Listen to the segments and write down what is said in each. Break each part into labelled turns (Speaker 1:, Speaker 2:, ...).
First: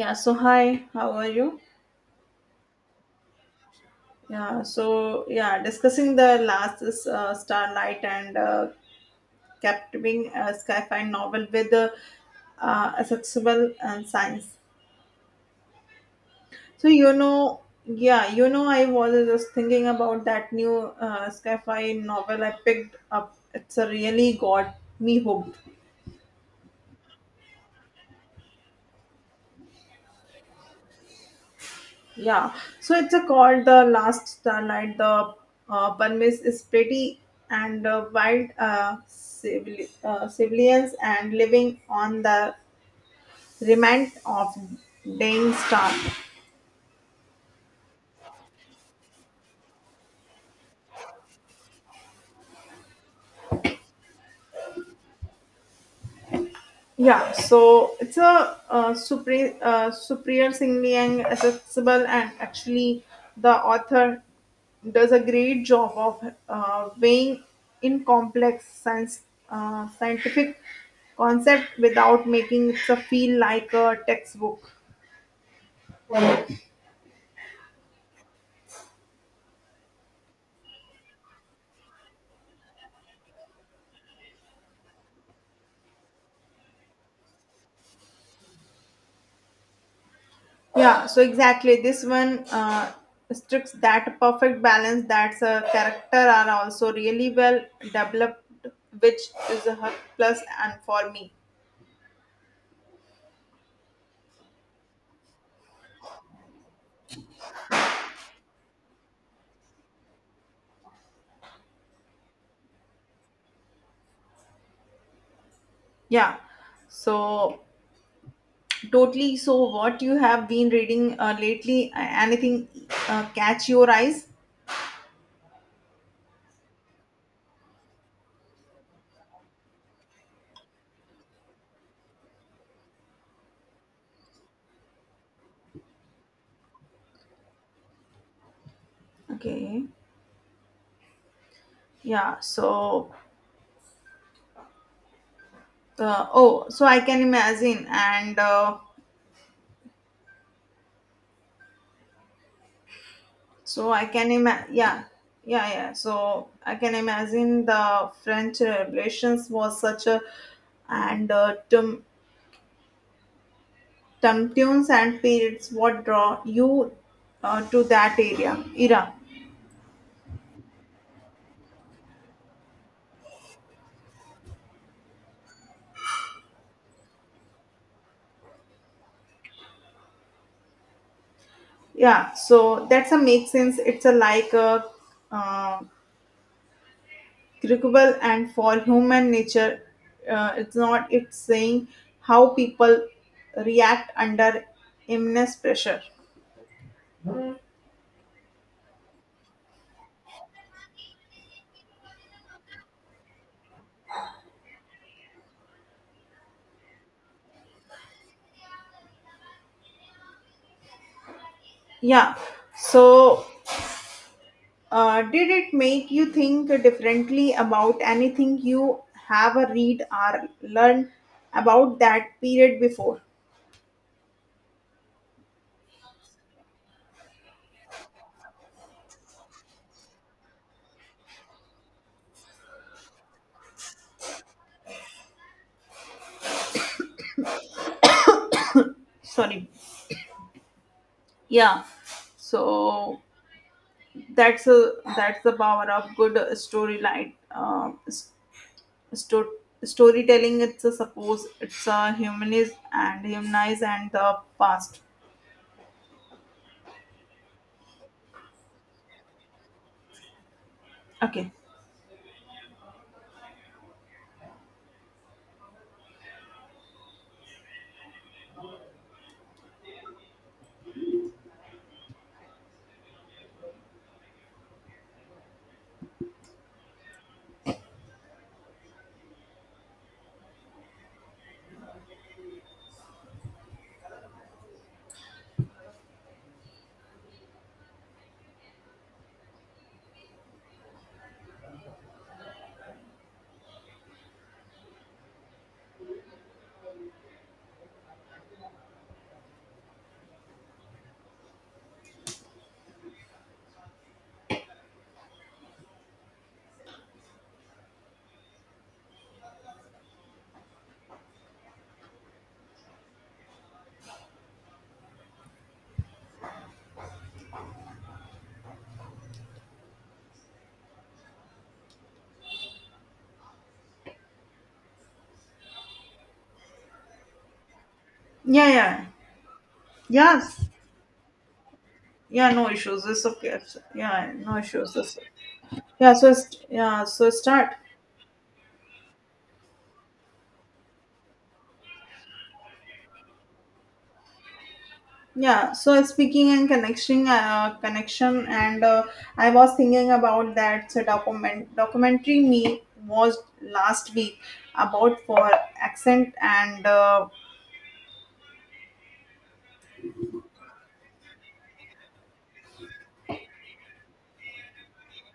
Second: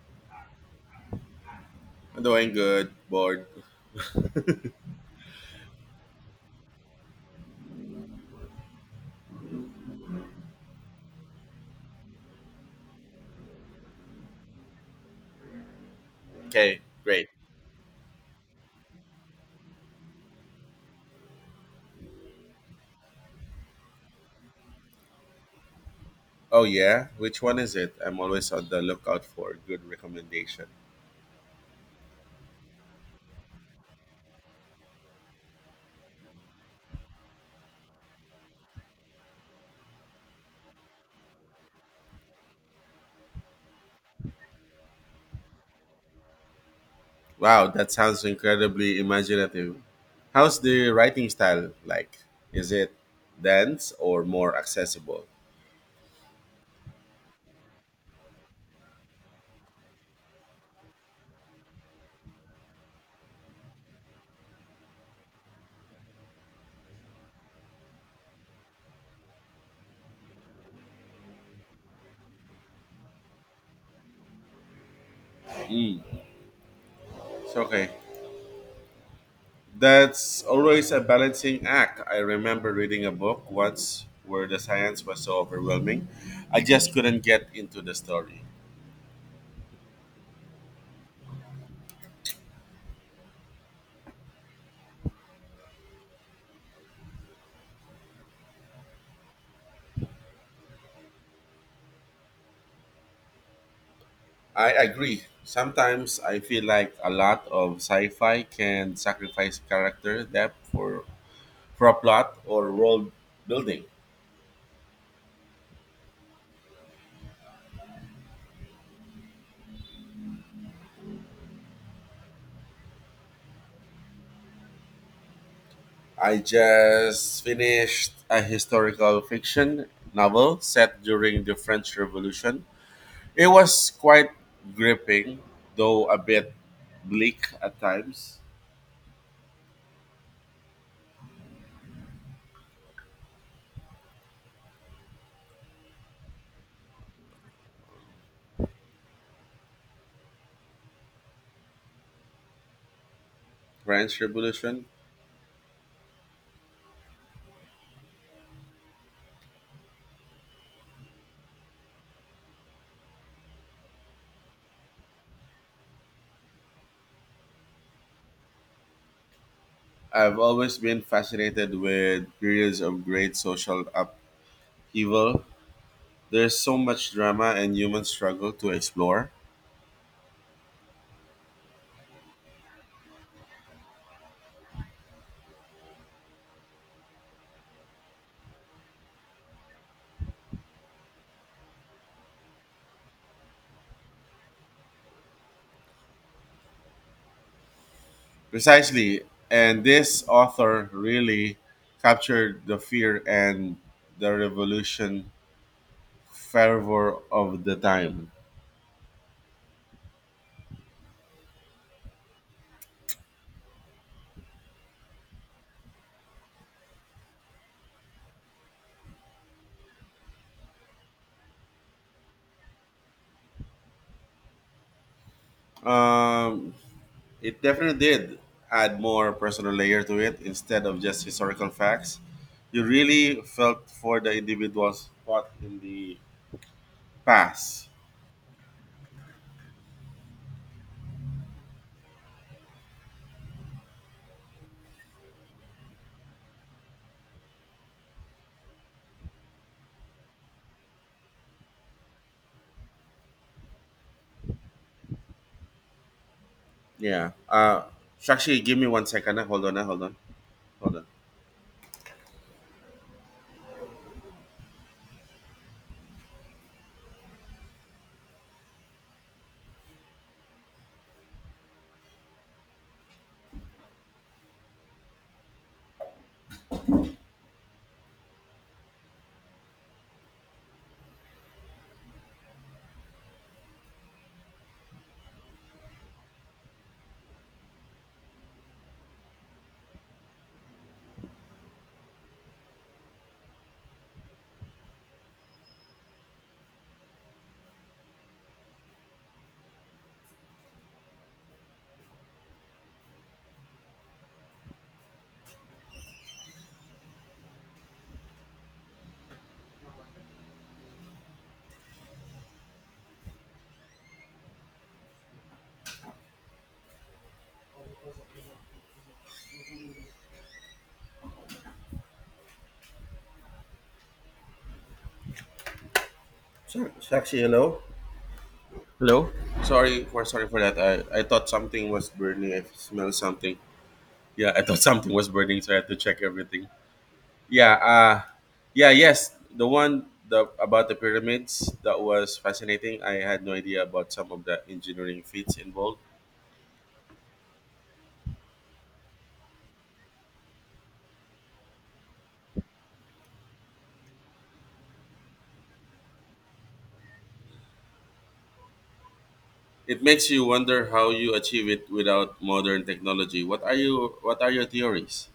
Speaker 1: Yeah, so hi, how are you?
Speaker 2: Doing good, bored.
Speaker 1: Discussing the last is Starlight and captivating sci-fi novel with accessible and science.
Speaker 2: Okay,
Speaker 1: So you
Speaker 2: great.
Speaker 1: know, yeah, you know, I was just thinking about that new sci-fi novel I picked up. It's a really got me hooked.
Speaker 2: Oh yeah, which one is it? I'm always on the lookout for a good recommendation.
Speaker 1: Yeah, so it's a called the last starlight. The Burmese is pretty and wild civilians and living on the remnant of dying star.
Speaker 2: Wow, that sounds incredibly imaginative. How's the writing style like? Is it dense or more accessible?
Speaker 1: Yeah, so it's a Supriya Singh Liang accessible and actually the author does a great job of weighing in complex science scientific concept without making it a feel like a textbook.
Speaker 2: Mm, it's okay. That's always a balancing act. I remember reading a book once where the science was so overwhelming, I just couldn't get into the story.
Speaker 1: Yeah, so exactly this one strikes that perfect balance that's a character are also really well developed, which is a her plus and for me.
Speaker 2: I agree. Sometimes I feel like a lot of sci-fi can sacrifice character depth for a plot or world building.
Speaker 1: Yeah, so totally. So, what you have been reading lately? Anything catch your eyes?
Speaker 2: I just finished a historical fiction novel set during the French Revolution. It was quite gripping, though a bit bleak at times.
Speaker 1: Okay. Yeah. So, oh, so I can imagine, and so I
Speaker 2: French
Speaker 1: can imagine.
Speaker 2: Revolution.
Speaker 1: Yeah, yeah. So I can imagine the French Revolutions was such a and tum tum tunes and periods. What draw you to that area era?
Speaker 2: I've always been fascinated with periods of great social upheaval. There's so much drama and human struggle to explore.
Speaker 1: Yeah, so that's a make sense. It's a like a uh, critical and for human nature, it's not. It's saying how people react under immense pressure.
Speaker 2: Precisely, and this author really captured the fear and the revolution fervor of the time.
Speaker 1: Yeah, so did it make you think differently about anything you have a read or learned about that period before?
Speaker 2: Um, it definitely did add more personal layer to it instead of just historical facts. You really felt for the individuals caught in the past.
Speaker 1: Sorry. Yeah. So that's a that's the power of good storyline sto- storytelling it's a suppose it's a humanist and humanize and the past.
Speaker 2: Yeah. So actually, give me 1 second. Hold on. Ah. Hold on. Hold on.
Speaker 1: Okay. Yeah.
Speaker 2: Sorry for
Speaker 1: Yes.
Speaker 2: that. I thought something was
Speaker 1: Yeah,
Speaker 2: burning. I
Speaker 1: no issues,
Speaker 2: smelled
Speaker 1: it's okay
Speaker 2: something.
Speaker 1: It's- yeah
Speaker 2: Yeah,
Speaker 1: No
Speaker 2: I thought
Speaker 1: issues.
Speaker 2: something was burning, so I had to
Speaker 1: Yeah
Speaker 2: check
Speaker 1: so it's-
Speaker 2: everything.
Speaker 1: yeah so
Speaker 2: Yeah,
Speaker 1: start
Speaker 2: uh yeah, yes. The one the about the pyramids, that was fascinating. I had no idea about some of the engineering feats
Speaker 1: Yeah,
Speaker 2: involved.
Speaker 1: so speaking and connecting, connection, and I was thinking about that so documentary me was last week about for accent and
Speaker 2: It makes you wonder how you achieve it without modern technology. What are your theories?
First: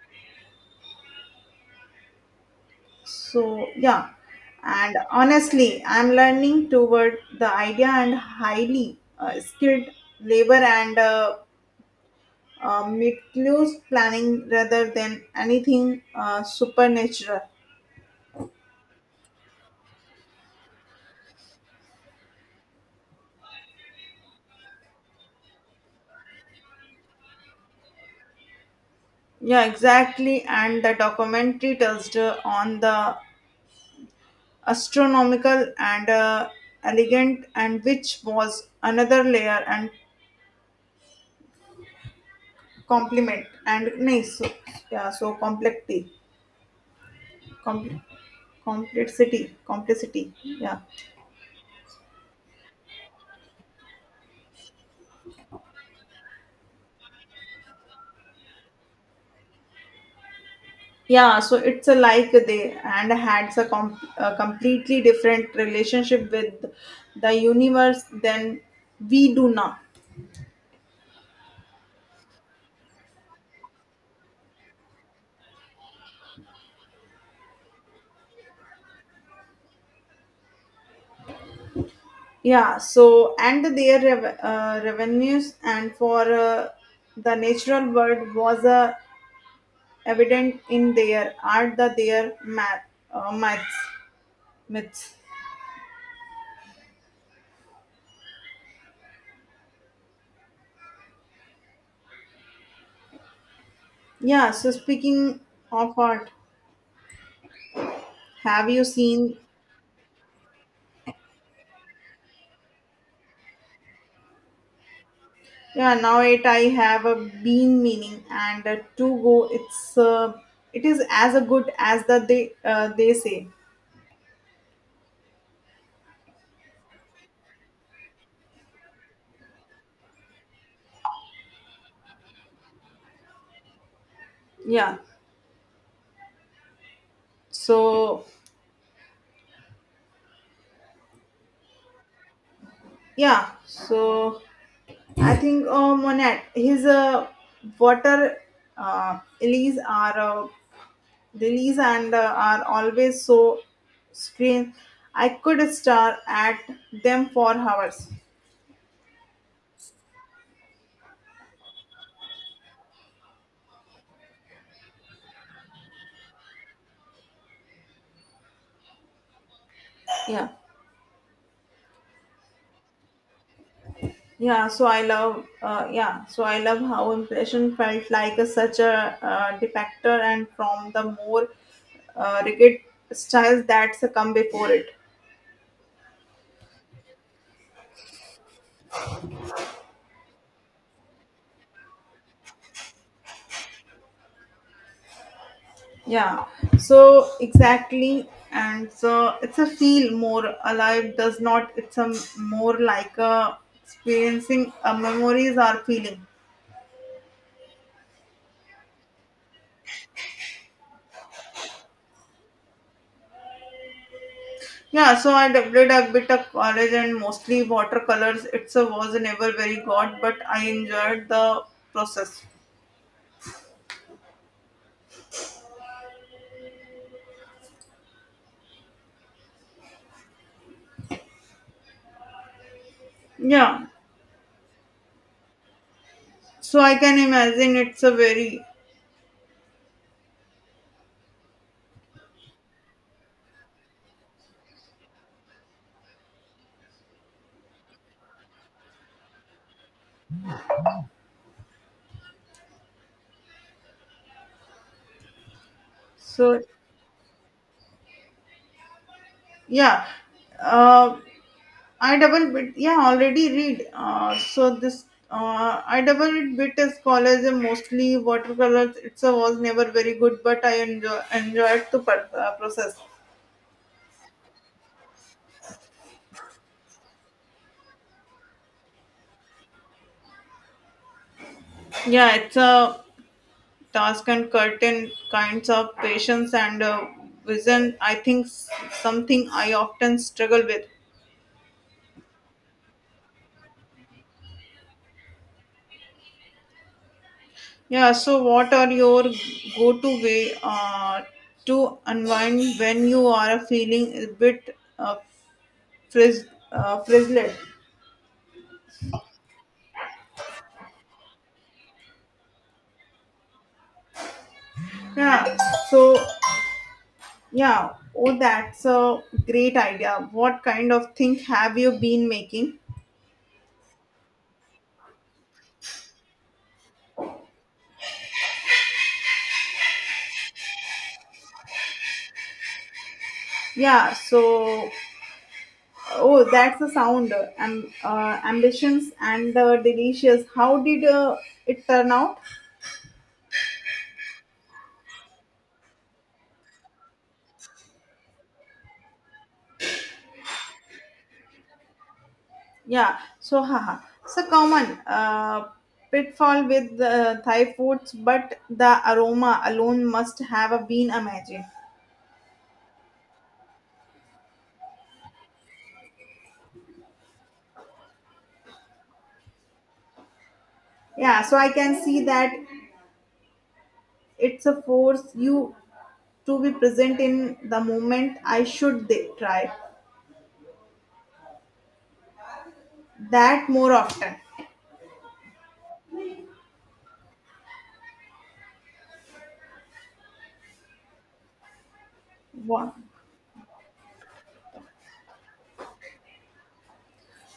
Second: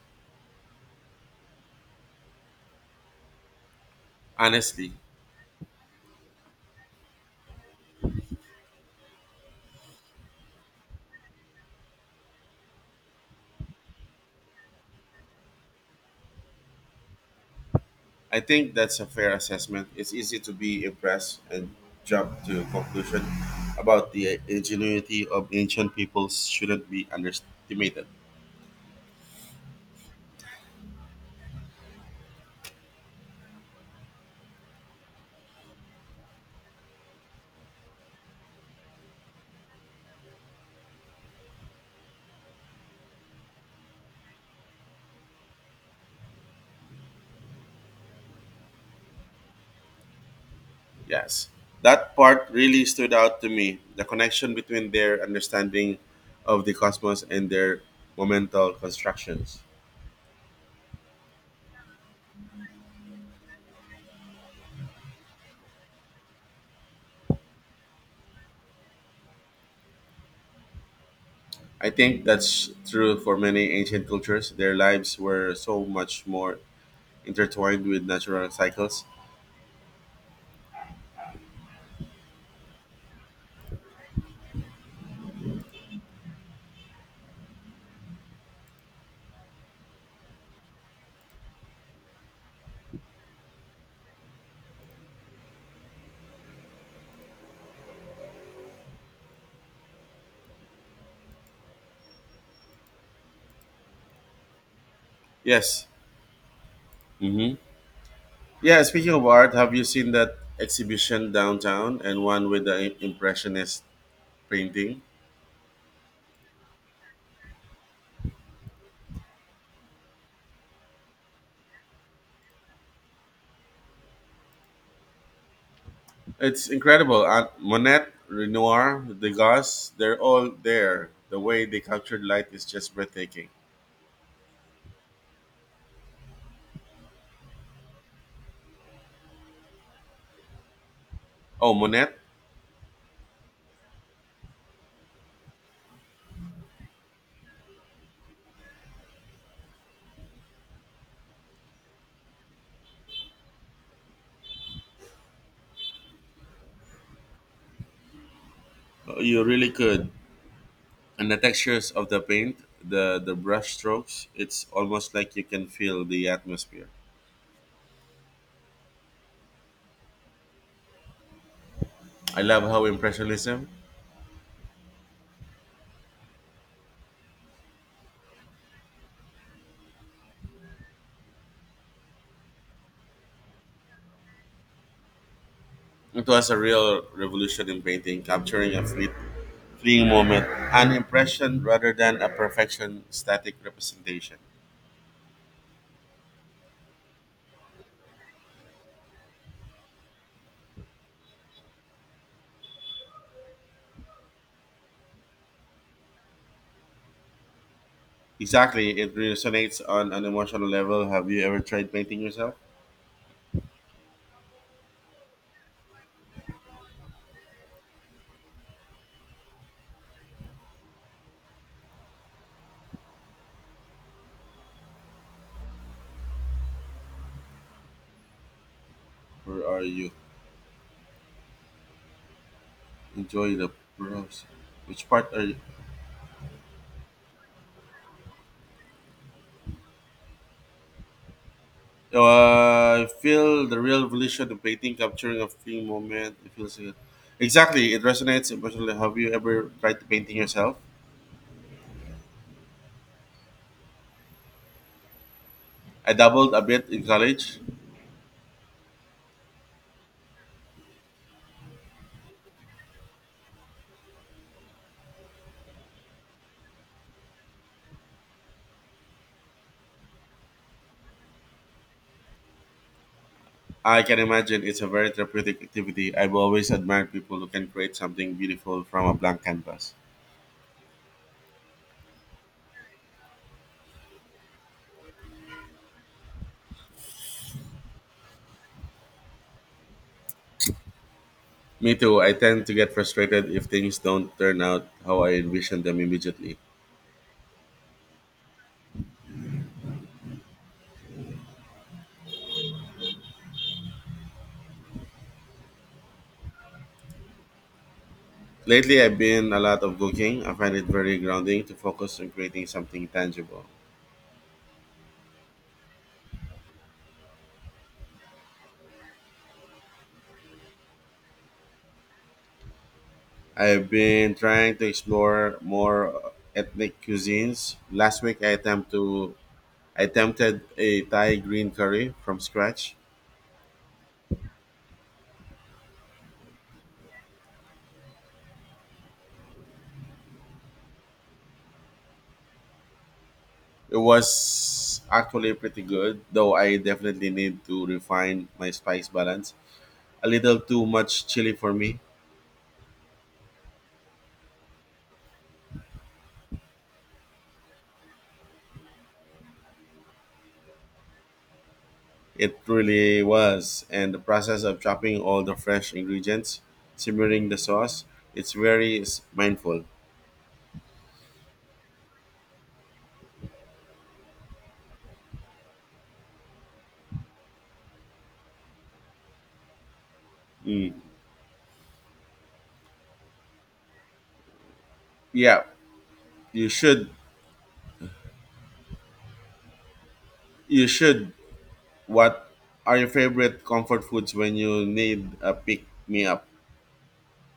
Speaker 1: so yeah,
Speaker 2: Honestly.
Speaker 1: and honestly, I'm learning toward the idea and highly skilled labor and meticulous planning rather than anything supernatural.
Speaker 2: I think that's a fair assessment. It's easy to be impressed and jump to conclusion about the ingenuity of ancient peoples shouldn't be underestimated.
Speaker 1: Yeah, exactly. And the documentary touched on the astronomical and elegant and which was another layer and complement and nice so, yeah so compl- complexity complexity yeah.
Speaker 2: Yes. That part really stood out to me, the connection between their understanding of the cosmos and their momental constructions.
Speaker 1: Yeah so it's a like they and had a, a completely different relationship with the universe than we do now.
Speaker 2: I think that's true for many ancient cultures. Their lives were so much more intertwined with natural cycles.
Speaker 1: Yeah so and their revenues and for the natural world was a evident in their art the their maths, myths. Yeah, so speaking
Speaker 2: Yes.
Speaker 1: of art,
Speaker 2: Mhm.
Speaker 1: have you
Speaker 2: Yeah, speaking of
Speaker 1: seen?
Speaker 2: art, have you seen that exhibition downtown, and one with the impressionist painting?
Speaker 1: Yeah, Now it I have a been meaning and to go. It's it is as a good as that they say.
Speaker 2: It's incredible. Monet, Renoir, Degas, they're all there. The way they captured light is just breathtaking.
Speaker 1: Yeah. So
Speaker 2: Oh, Monet,
Speaker 1: yeah. So I think Monet his water lilies are. Release and are always so screen. I could stare at them for hours.
Speaker 2: you really could. And the textures of the paint, the brush strokes, it's almost like you can feel the atmosphere.
Speaker 1: Yeah.
Speaker 2: I love how impressionism
Speaker 1: So I love how impression felt like a, such a defector and from the more rigid styles that succumb before it.
Speaker 2: it was a real revolution in painting, capturing a fleeing moment, an impression rather than a perfection static representation.
Speaker 1: Yeah so exactly and so it's a feel more alive does not, it's a more like a experiencing a memories or feeling.
Speaker 2: Exactly, it resonates on an emotional level. Have you ever tried painting yourself,
Speaker 1: Yeah, so I did a bit of college and mostly watercolors. It's a was never very good, but I enjoyed the process.
Speaker 2: or are you enjoy the
Speaker 1: Yeah,
Speaker 2: process? Which part are you?
Speaker 1: so I can imagine it's a very,
Speaker 2: I feel the real evolution of painting, capturing a fleeting moment. It feels exactly. It resonates emotionally. Have you ever tried painting yourself? I dabbled
Speaker 1: so
Speaker 2: a bit in college.
Speaker 1: yeah. Uh, I double bit yeah already read. So this I double bit is college and mostly watercolors. It's a was never very good, but I enjoyed the process.
Speaker 2: I can imagine it's a very therapeutic activity. I've always admired people who can create something beautiful from a blank canvas.
Speaker 1: Yeah, it's a task and curtain kinds of patience and vision I think something I often struggle with.
Speaker 2: Me too. I tend to get frustrated if things don't turn out how I envision them immediately.
Speaker 1: Yeah so what are your go to way to unwind when you are feeling a bit frizz, frizzled?
Speaker 2: Lately, I've been a lot of cooking. I find it very grounding to focus on creating something tangible.
Speaker 1: Yeah so yeah Oh, that's a great idea, what kind of thing have you been making?
Speaker 2: I've been trying to explore more ethnic cuisines. Last week, I attempted a Thai green curry from scratch.
Speaker 1: Yeah so oh, that's a sound. Ambitions and delicious. How did it turn out?
Speaker 2: It was actually pretty good, though I definitely need to refine my spice balance. A little too much chili for me.
Speaker 1: Yeah. So, haha. So common pitfall with Thai foods, but the aroma alone must have been amazing.
Speaker 2: It really was. And the process of chopping all the fresh ingredients, simmering the sauce, it's very mindful.
Speaker 1: Yeah. So I can see that it's a force you to be present in the moment. I should try
Speaker 2: Mm.
Speaker 1: that more often.
Speaker 2: Yeah, you should. You should. What
Speaker 1: Wow.
Speaker 2: are your favorite comfort foods when you need a pick me up?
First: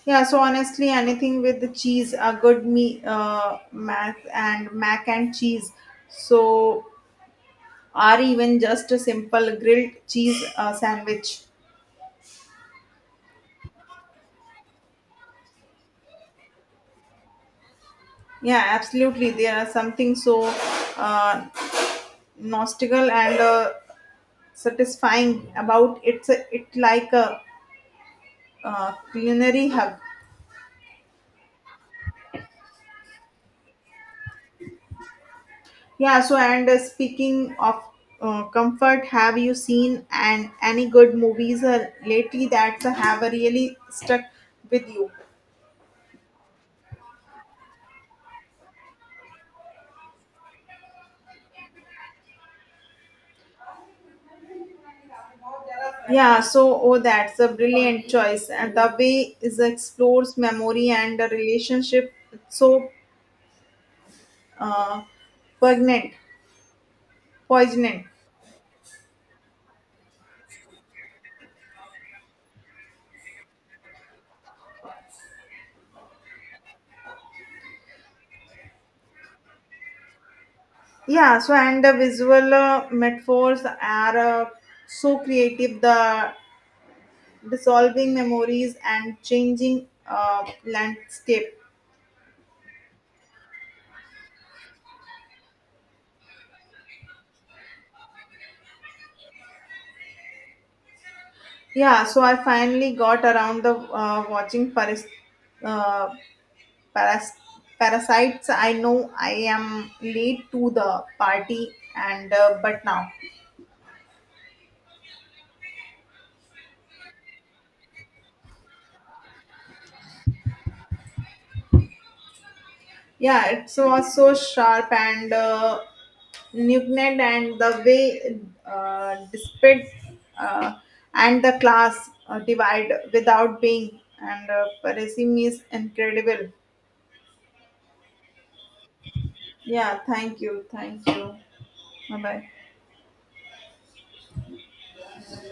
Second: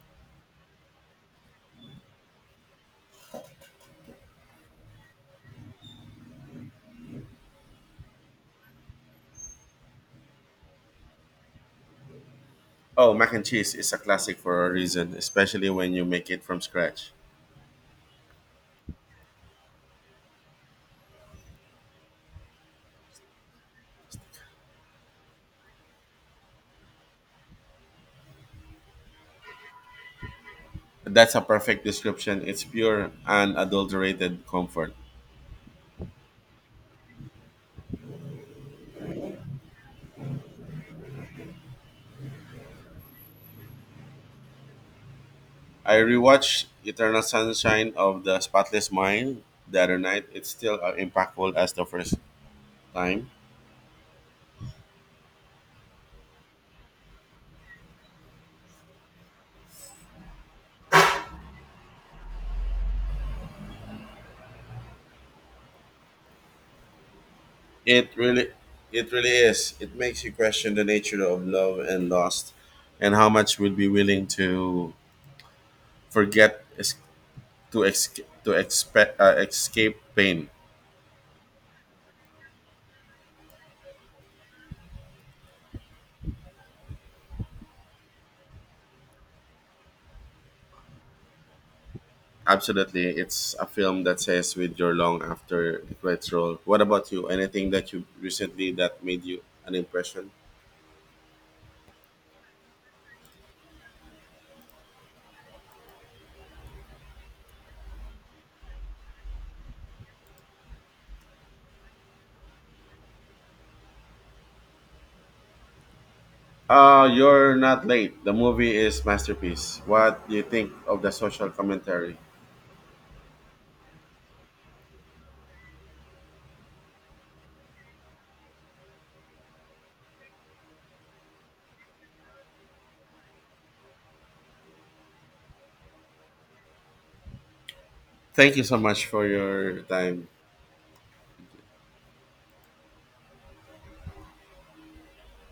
Speaker 1: Yeah, so honestly, anything with the cheese, a good me mac and mac and cheese. So, or even just a simple grilled cheese sandwich.
Speaker 2: Oh, mac and cheese is a classic for a reason, especially when you make it from scratch.
Speaker 1: Yeah, absolutely. There are something so uh, nostalgic and satisfying about it's a, it like a culinary hug.
Speaker 2: That's a perfect description. It's pure and adulterated comfort.
Speaker 1: Yeah, so and speaking of comfort, have you seen and any good movies lately that have really stuck with you?
Speaker 2: I rewatched Eternal Sunshine of the Spotless Mind the other night. It's still as impactful as the first time.
Speaker 1: Oh, that's a brilliant choice, and the way is explores memory and the relationship. It's so uh, poignant, poignant.
Speaker 2: It really it really is. It makes you question the nature of love and loss and how much we'd be willing to forget, to expect escape pain.
Speaker 1: Yeah, so and the visual metaphors are so creative. The dissolving memories and changing landscape.
Speaker 2: Absolutely, it's a film that says with your long after the credits roll. What about you? Anything that you recently that made you an impression?
Speaker 1: Yeah, so I finally got around the watching uh, paras- Parasites. I know I am late to the party, and but now,
Speaker 2: You're not late. The movie is masterpiece. What do you think of the social commentary?
Speaker 1: yeah, it was so sharp and nugnant, and the way despite uh, and the class divide without being and Parasim is incredible.
Speaker 2: Thank you so much for your
Speaker 1: Yeah,
Speaker 2: time.
Speaker 1: thank you, thank you. Bye bye.